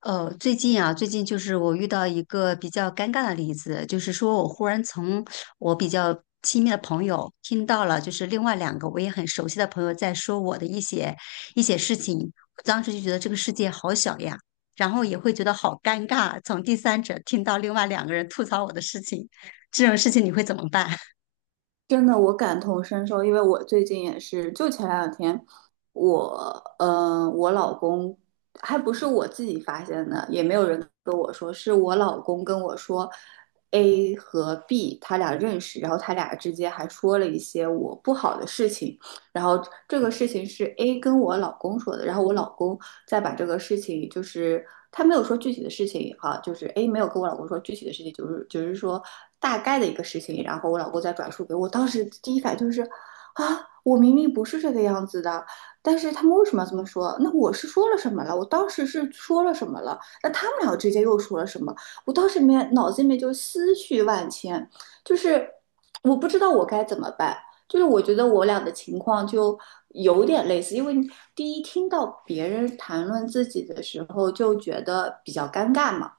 最近啊，最近就是我遇到一个比较尴尬的例子，就是说我忽然从我比较亲密的朋友听到了，就是另外两个我也很熟悉的朋友在说我的一些事情，我当时就觉得这个世界好小呀，然后也会觉得好尴尬，从第三者听到另外两个人吐槽我的事情，这种事情你会怎么办？真的，我感同身受，因为我最近也是，就前两天，我，我老公还不是我自己发现的，也没有人跟我说，是我老公跟我说，A 和 B 他俩认识，然后他俩之间还说了一些我不好的事情，然后这个事情是 A 跟我老公说的，然后我老公再把这个事情，他没有说具体的事情啊，就是 A 没有跟我老公说具体的事情，就是说大概的一个事情，然后我老公再转述给我。当时第一反应就是啊，我明明不是这个样子的，但是他们为什么要这么说？那我是说了什么了？我当时是说了什么了？那他们俩之间又说了什么？我当时里面脑子里面就思绪万千，就是我不知道我该怎么办。就是我觉得我俩的情况就有点类似，因为第一听到别人谈论自己的时候就觉得比较尴尬嘛，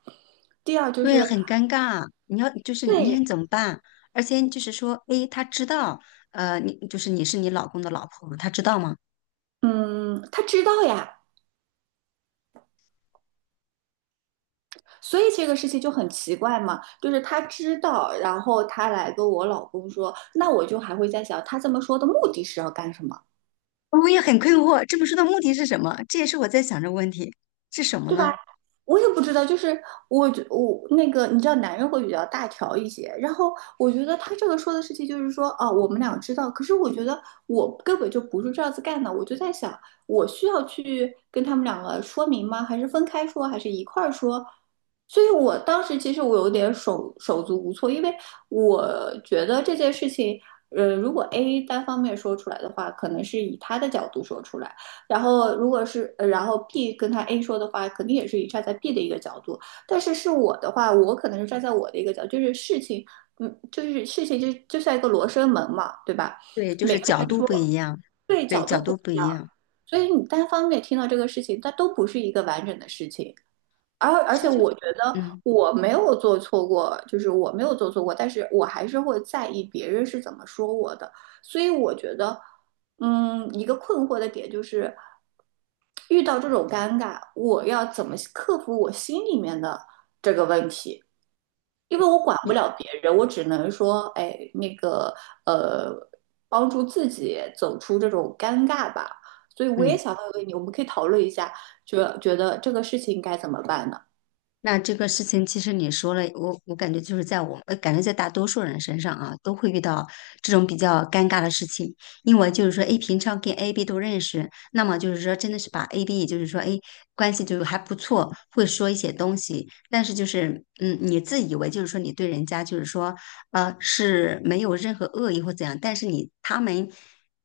第二就对，是很尴尬，你要就是你对，很怎么办？而且就是说，诶，他知道，你就是你是你老公的老婆，他知道吗？嗯，他知道呀，所以这个事情就很奇怪嘛，就是他知道，然后他来跟我老公说，那我就还会在想，他这么说的目的是要干什么？我们也很困惑，这本书的目的是什么？这也是我在想这个问题，是什么对吧？呢？我也不知道，就是我觉我那个，你知道，男人会比较大条一些。然后我觉得他这个说的事情就是说，哦，我们俩知道，可是我觉得我根本就不是这样子干的。我就在想，我需要去跟他们两个说明吗？还是分开说，还是一块儿说？所以我当时其实我有点手足无措，因为我觉得这件事情，如果 A 单方面说出来的话，可能是以他的角度说出来。然后如果是，然后 B 跟他 A 说的话，肯定也是以站在 B 的一个角度，但是是我的话，我可能是站在我的一个角度就是事情，嗯，就是事情就像一个罗生门嘛，对吧？对，就每是个角人度说不一样，对对，角度角不度不一一样，样，所以你单方面听到这个事情，它都不是一个完整的事情。而而所以且就，我觉得嗯，我没有做错过，就是我没有做错过，但是我还是会在意别人是怎么说我的。所以我觉得，嗯，一个困惑的点就是，遇到这种尴尬，我要怎么克服我心里面的这个问题？因为我管不你了别人，我只能说，哎，那个，呃，帮助自己走出这种尴尬吧。所以我也嗯，想问问你，我们可以讨论一下，觉得这个事情该怎么办呢？那这个事情，其实你说了，我感觉就是在我，感觉在大多数人身上啊，都会遇到这种比较尴尬的事情。因为就是说，A 平常跟 A、B 都认识，那么就是说，真的是把 A、B，也就是说，诶关系就是还不错，会说一些东西，但是就是，嗯，你自以为就是说你对人家就是说，是没有任何恶意或怎样，但是你他们。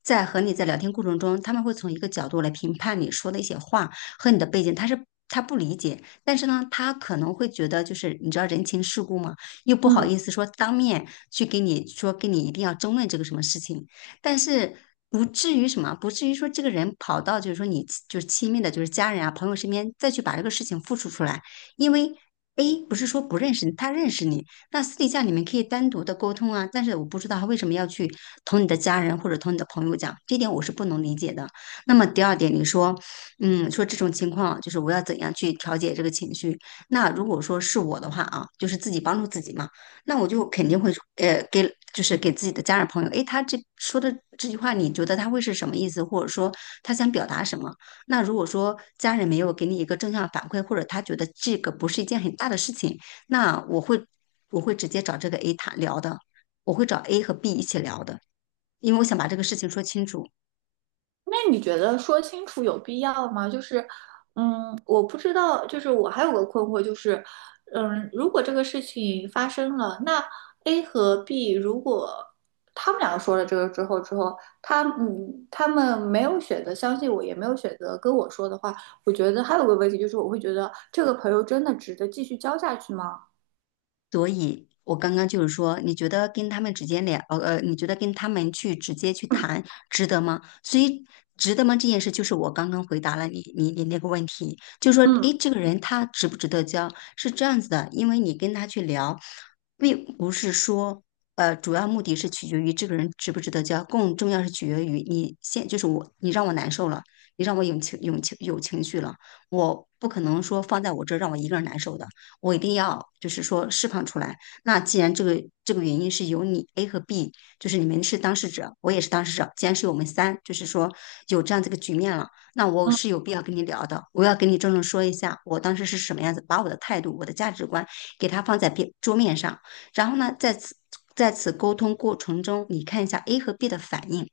在和你在聊天过程中，他们会从一个角度来评判你说的一些话和你的背景，他不理解，但是呢，他可能会觉得就是你知道人情世故嘛，又不好嗯。意思说当面去给你说跟你一定要争论这个什么事情，但是。不至于什么，不至于说这个人跑到就是说你就是亲密的，就是家人啊、朋友身边再去把这个事情复述出来，因为 A 不是说不认识你，他认识你，那私底下你们可以单独的沟通啊。但是我不知道他为什么要去同你的家人或者同你的朋友讲，这点我是不能理解的。那么第二点，你说。嗯，说这种情况就是我要怎样去调节这个情绪？那如果说是我的话啊，就是自己帮助自己嘛，那我就肯定会给就是给自己的家人朋友，诶，他这说的这句话，你觉得他会是什么意思，或者说他想表达什么？那如果说家人没有给你一个正向反馈，或者他觉得这个不是一件很大的事情，那我会直接找这个 A 谈聊的，我会找 A 和 B 一起聊的，因为我想把这个事情说清楚。那你觉得说清楚有必要吗？就是，嗯，我不知道，就是我还有个困惑，就是，嗯，如果这个事情发生了，那 A 和 B 如果他们两个说了这个之后，之后他嗯，他们没有选择相信我，也没有选择跟我说的话，我觉得还有个问题就是，我会觉得这个朋友真的值得继续交下去吗？所以，我刚刚就是说，你觉得跟他们直接聊，你觉得跟他们去直接去嗯谈，值得吗？所以，值得吗？这件事就是我刚刚回答了你，你那个问题，就是说，嗯诶，这个人他值不值得交，是这样子的，因为你跟他去聊，并不是说，主要目的是取决于这个人值不值得交，更重要是取决于你现，就是我，你让我难受了，你让我有情绪了我不可能说放在我这儿让我一个人难受的。我一定要就是说释放出来。那既然这个原因是由你 A 和 B，就是你们是当事者，我也是当事者，既然是我们三，就是说有这样这个局面了，那我嗯，是有必要跟你聊的，我要跟你郑重说一下，我当时是什么样子，把我的态度、我的价值观给他放在边桌面上，然后呢，在此沟通过程中，你看一下 A 和 B 的反应。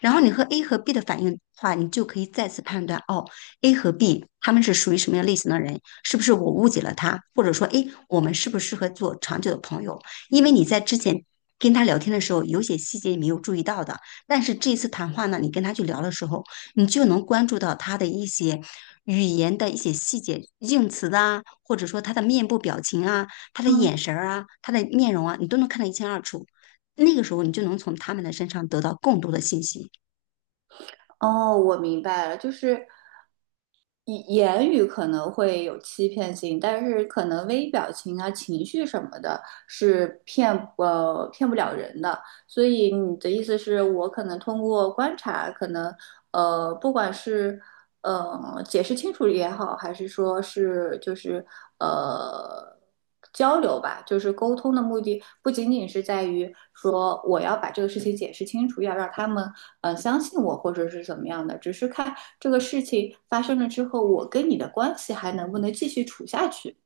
然后你和 A 和 B 的反应的话，你就可以再次判断哦，A 和 B 他们是属于什么样类型的人，是不是我误解了他，或者说，哎，我们适不适合做长久的朋友？因为你在之前跟他聊天的时候，有些细节你没有注意到的，但是这一次谈话呢，你跟他去聊的时候，你就能关注到他的一些。语言的一些细节、用词啊，或者说他的面部表情啊、他的嗯，眼神儿啊、他的面容啊，你都能看得一清二楚。那个时候，你就能从他们的身上得到更多的信息。哦，我明白了，就是以言语可能会有欺骗性，但是可能微表情啊、情绪什么的，是骗不了人的。所以你的意思是我可能通过观察，可能不管是解释清楚也好，还是说是就是呃交流吧，就是沟通的目的不仅仅是在于说我要把这个事情解释清楚，要让他们相信我或者是怎么样的，只是看这个事情发生了之后，我跟你的关系还能不能继续处下去。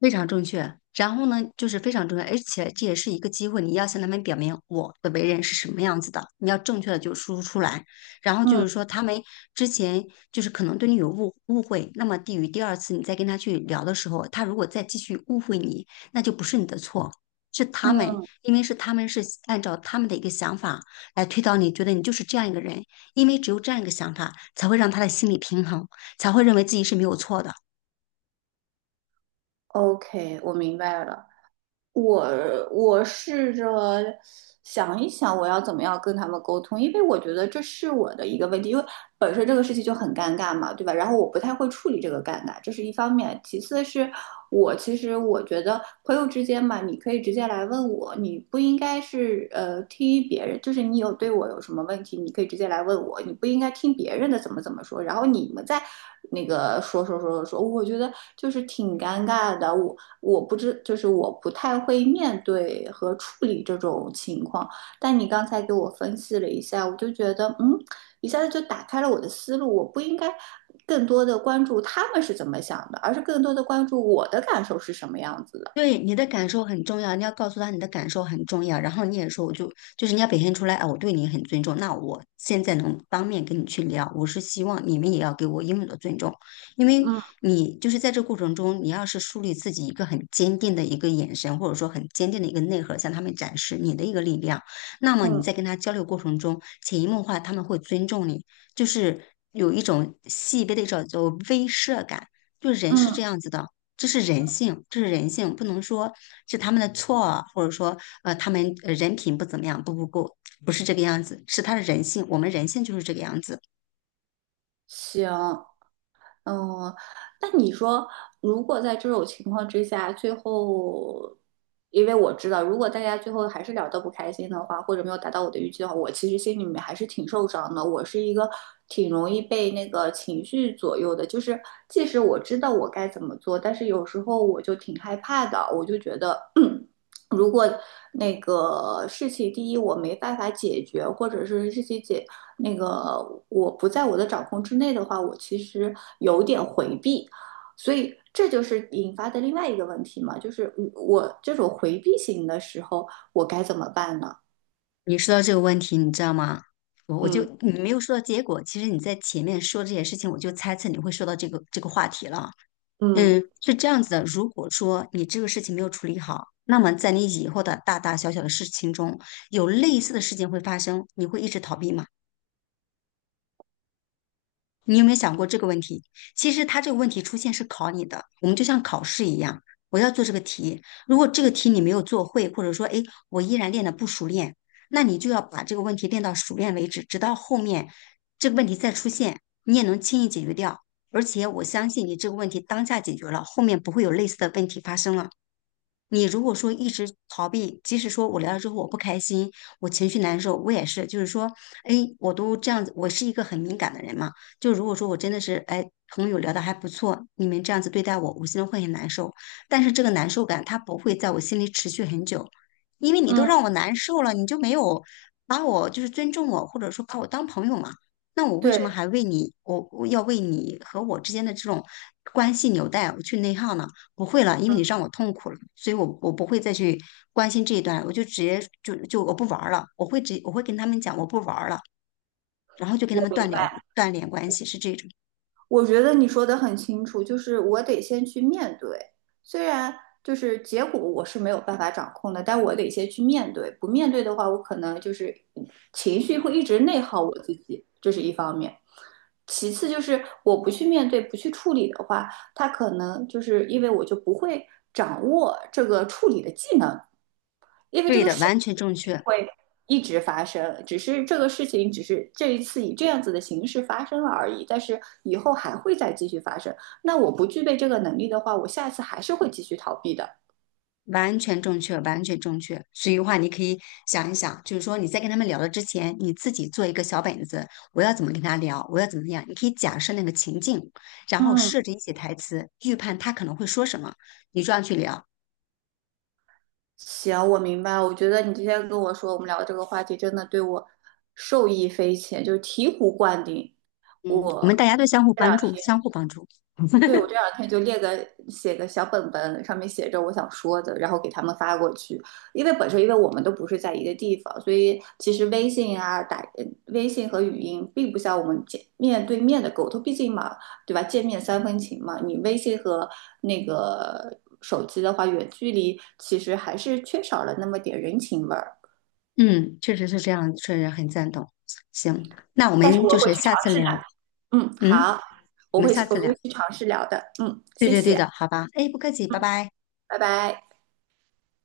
非常正确。然后呢，就是非常重要，而且这也是一个机会，你要向他们表明我的为人是什么样子的，你要正确的就输出出来。然后就是嗯说，他们之前就是可能对你有误会那么低于第二次你再跟他去聊的时候，他如果再继续误会你，那就不是你的错，是他们，嗯因为是他们是按照他们的一个想法来推导你，觉得你就是这样一个人，因为只有这样一个想法，才会让他的心理平衡，才会认为自己是没有错的。，OK，我明白了。我我试着想一想，我要怎么样跟他们沟通，因为我觉得这是我的一个问题，因为本身这个事情就很尴尬嘛，对吧？然后我不太会处理这个尴尬，这是一方面。其次是我其实我觉得朋友之间嘛，你可以直接来问我，你不应该是听别人，就是你有对我有什么问题，你可以直接来问我，你不应该听别人的怎么怎么说，然后你们在那个说我觉得就是挺尴尬的。我不知，就是我不太会面对和处理这种情况。但你刚才给我分析了一下，我就觉得，嗯，一下子就打开了我的思路。我不应该更多的关注他们是怎么想的，而是更多的关注我的感受是什么样子的。对你的感受很重要，你要告诉他你的感受很重要，然后你也说，就是你要表现出来，啊，我对你很尊重，那我现在能当面跟你去聊，我是希望你们也要给我应有的尊重，因为嗯你就是在这过程中，你要是树立自己一个很坚定的一个眼神，或者说很坚定的一个内核，向他们展示你的一个力量，那么你嗯在跟他交流过程中，潜移默化他们会尊重你，就是有一种细微的一种叫做威慑感，就人是这嗯，样子的。这是人性，这是人性，不能说是他们的错啊，或者说他们人品不怎么样，不是这个样子，是他的人性，我们人性就是这个样子。行。嗯，那你说，如果在这种情况之下，最后，因为我知道，如果大家最后还是聊得不开心的话，或者没有达到我的预期的话，我其实心里面还是挺受伤的。我是一个挺容易被那个情绪左右的，就是即使我知道我该怎么做，但是有时候我就挺害怕的，我就觉得。如果那个事情第一我没办法解决，或者是事情解那个我不在我的掌控之内的话，我其实有点回避，所以这就是引发的另外一个问题嘛，就是我这种回避型的时候，我该怎么办呢？你说到这个问题，你知道吗？我就嗯你没有说到结果，其实你在前面说这些事情，我就猜测你会说到这个话题了。嗯嗯，是这样子的，如果说你这个事情没有处理好，那么在你以后的大大小小的事情中，有类似的事情会发生，你会一直逃避吗？你有没有想过这个问题？其实它这个问题出现是考你的，我们就像考试一样，我要做这个题。如果这个题你没有做会，或者说，哎，我依然练得不熟练，那你就要把这个问题练到熟练为止，直到后面这个问题再出现，你也能轻易解决掉。而且我相信你这个问题当下解决了，后面不会有类似的问题发生了。你如果说一直逃避，即使说我聊了之后我不开心，我情绪难受，我也是，就是说，哎，我都这样子，我是一个很敏感的人嘛。就如果说我真的是，哎，朋友聊的还不错，你们这样子对待我，我心中会很难受。但是这个难受感它不会在我心里持续很久，因为你都嗯，让我难受了，你就没有把我就是尊重我，或者说把我当朋友嘛。那我为什么对，还为你，我要为你和我之间的这种关系纽带我去内耗呢？不会了，因为嗯，你让我痛苦了，所以我不会再去关心这一段，我就直接我不玩儿了，我会跟他们讲我不玩儿了，然后就跟我他们明断掉白。断联关系，是这种。我觉得你说的很清楚，就是我得先去面对，虽然就是结果我是没有办法掌控的，但我得先去面对。不面对的话，我可能就是情绪会一直内耗我自己，这是一方面。其次就是我不去面对、不去处理的话，他可能就是因为我就不会掌握这个处理的技能，因为这对个的，事情会一直发生，只是这个事情只是这一次以这样子的形式发生了而已，但是以后还会再继续发生。那我不具备这个能力的话，我下一次还是会继续逃避的。完全正确。所以的话，你可以想一想，就是说你在跟他们聊的之前，你自己做一个小本子，我要怎么跟他聊，我要怎么样，你可以假设那个情境，然后嗯，设置一些台词，预判他可能会说什么，你这样去聊。行，我明白。我觉得你今天跟我说我们聊这个话题，真的对我受益匪浅，就是醍醐灌顶。嗯，我我们大家都相互这两帮助，天。相互帮助。对，我这两天就列个写个小本本，上面写着我想说的，然后给他们发过去。因为本身因为我们都不是在一个地方，所以其实微信和语音并不像我们见面对面的沟通，毕竟嘛，对吧？见面三分情嘛，你微信和那个手机的话，远距离其实还是缺少了那么点人情味儿。嗯，确实是这样，确实很赞同。行，那我但是们我就会是去下尝次试的，聊。嗯，嗯，好，我我们会下去我次聊。会去尝试聊的，嗯，谢对谢，的，好吧。哎，不客气，拜拜。拜拜。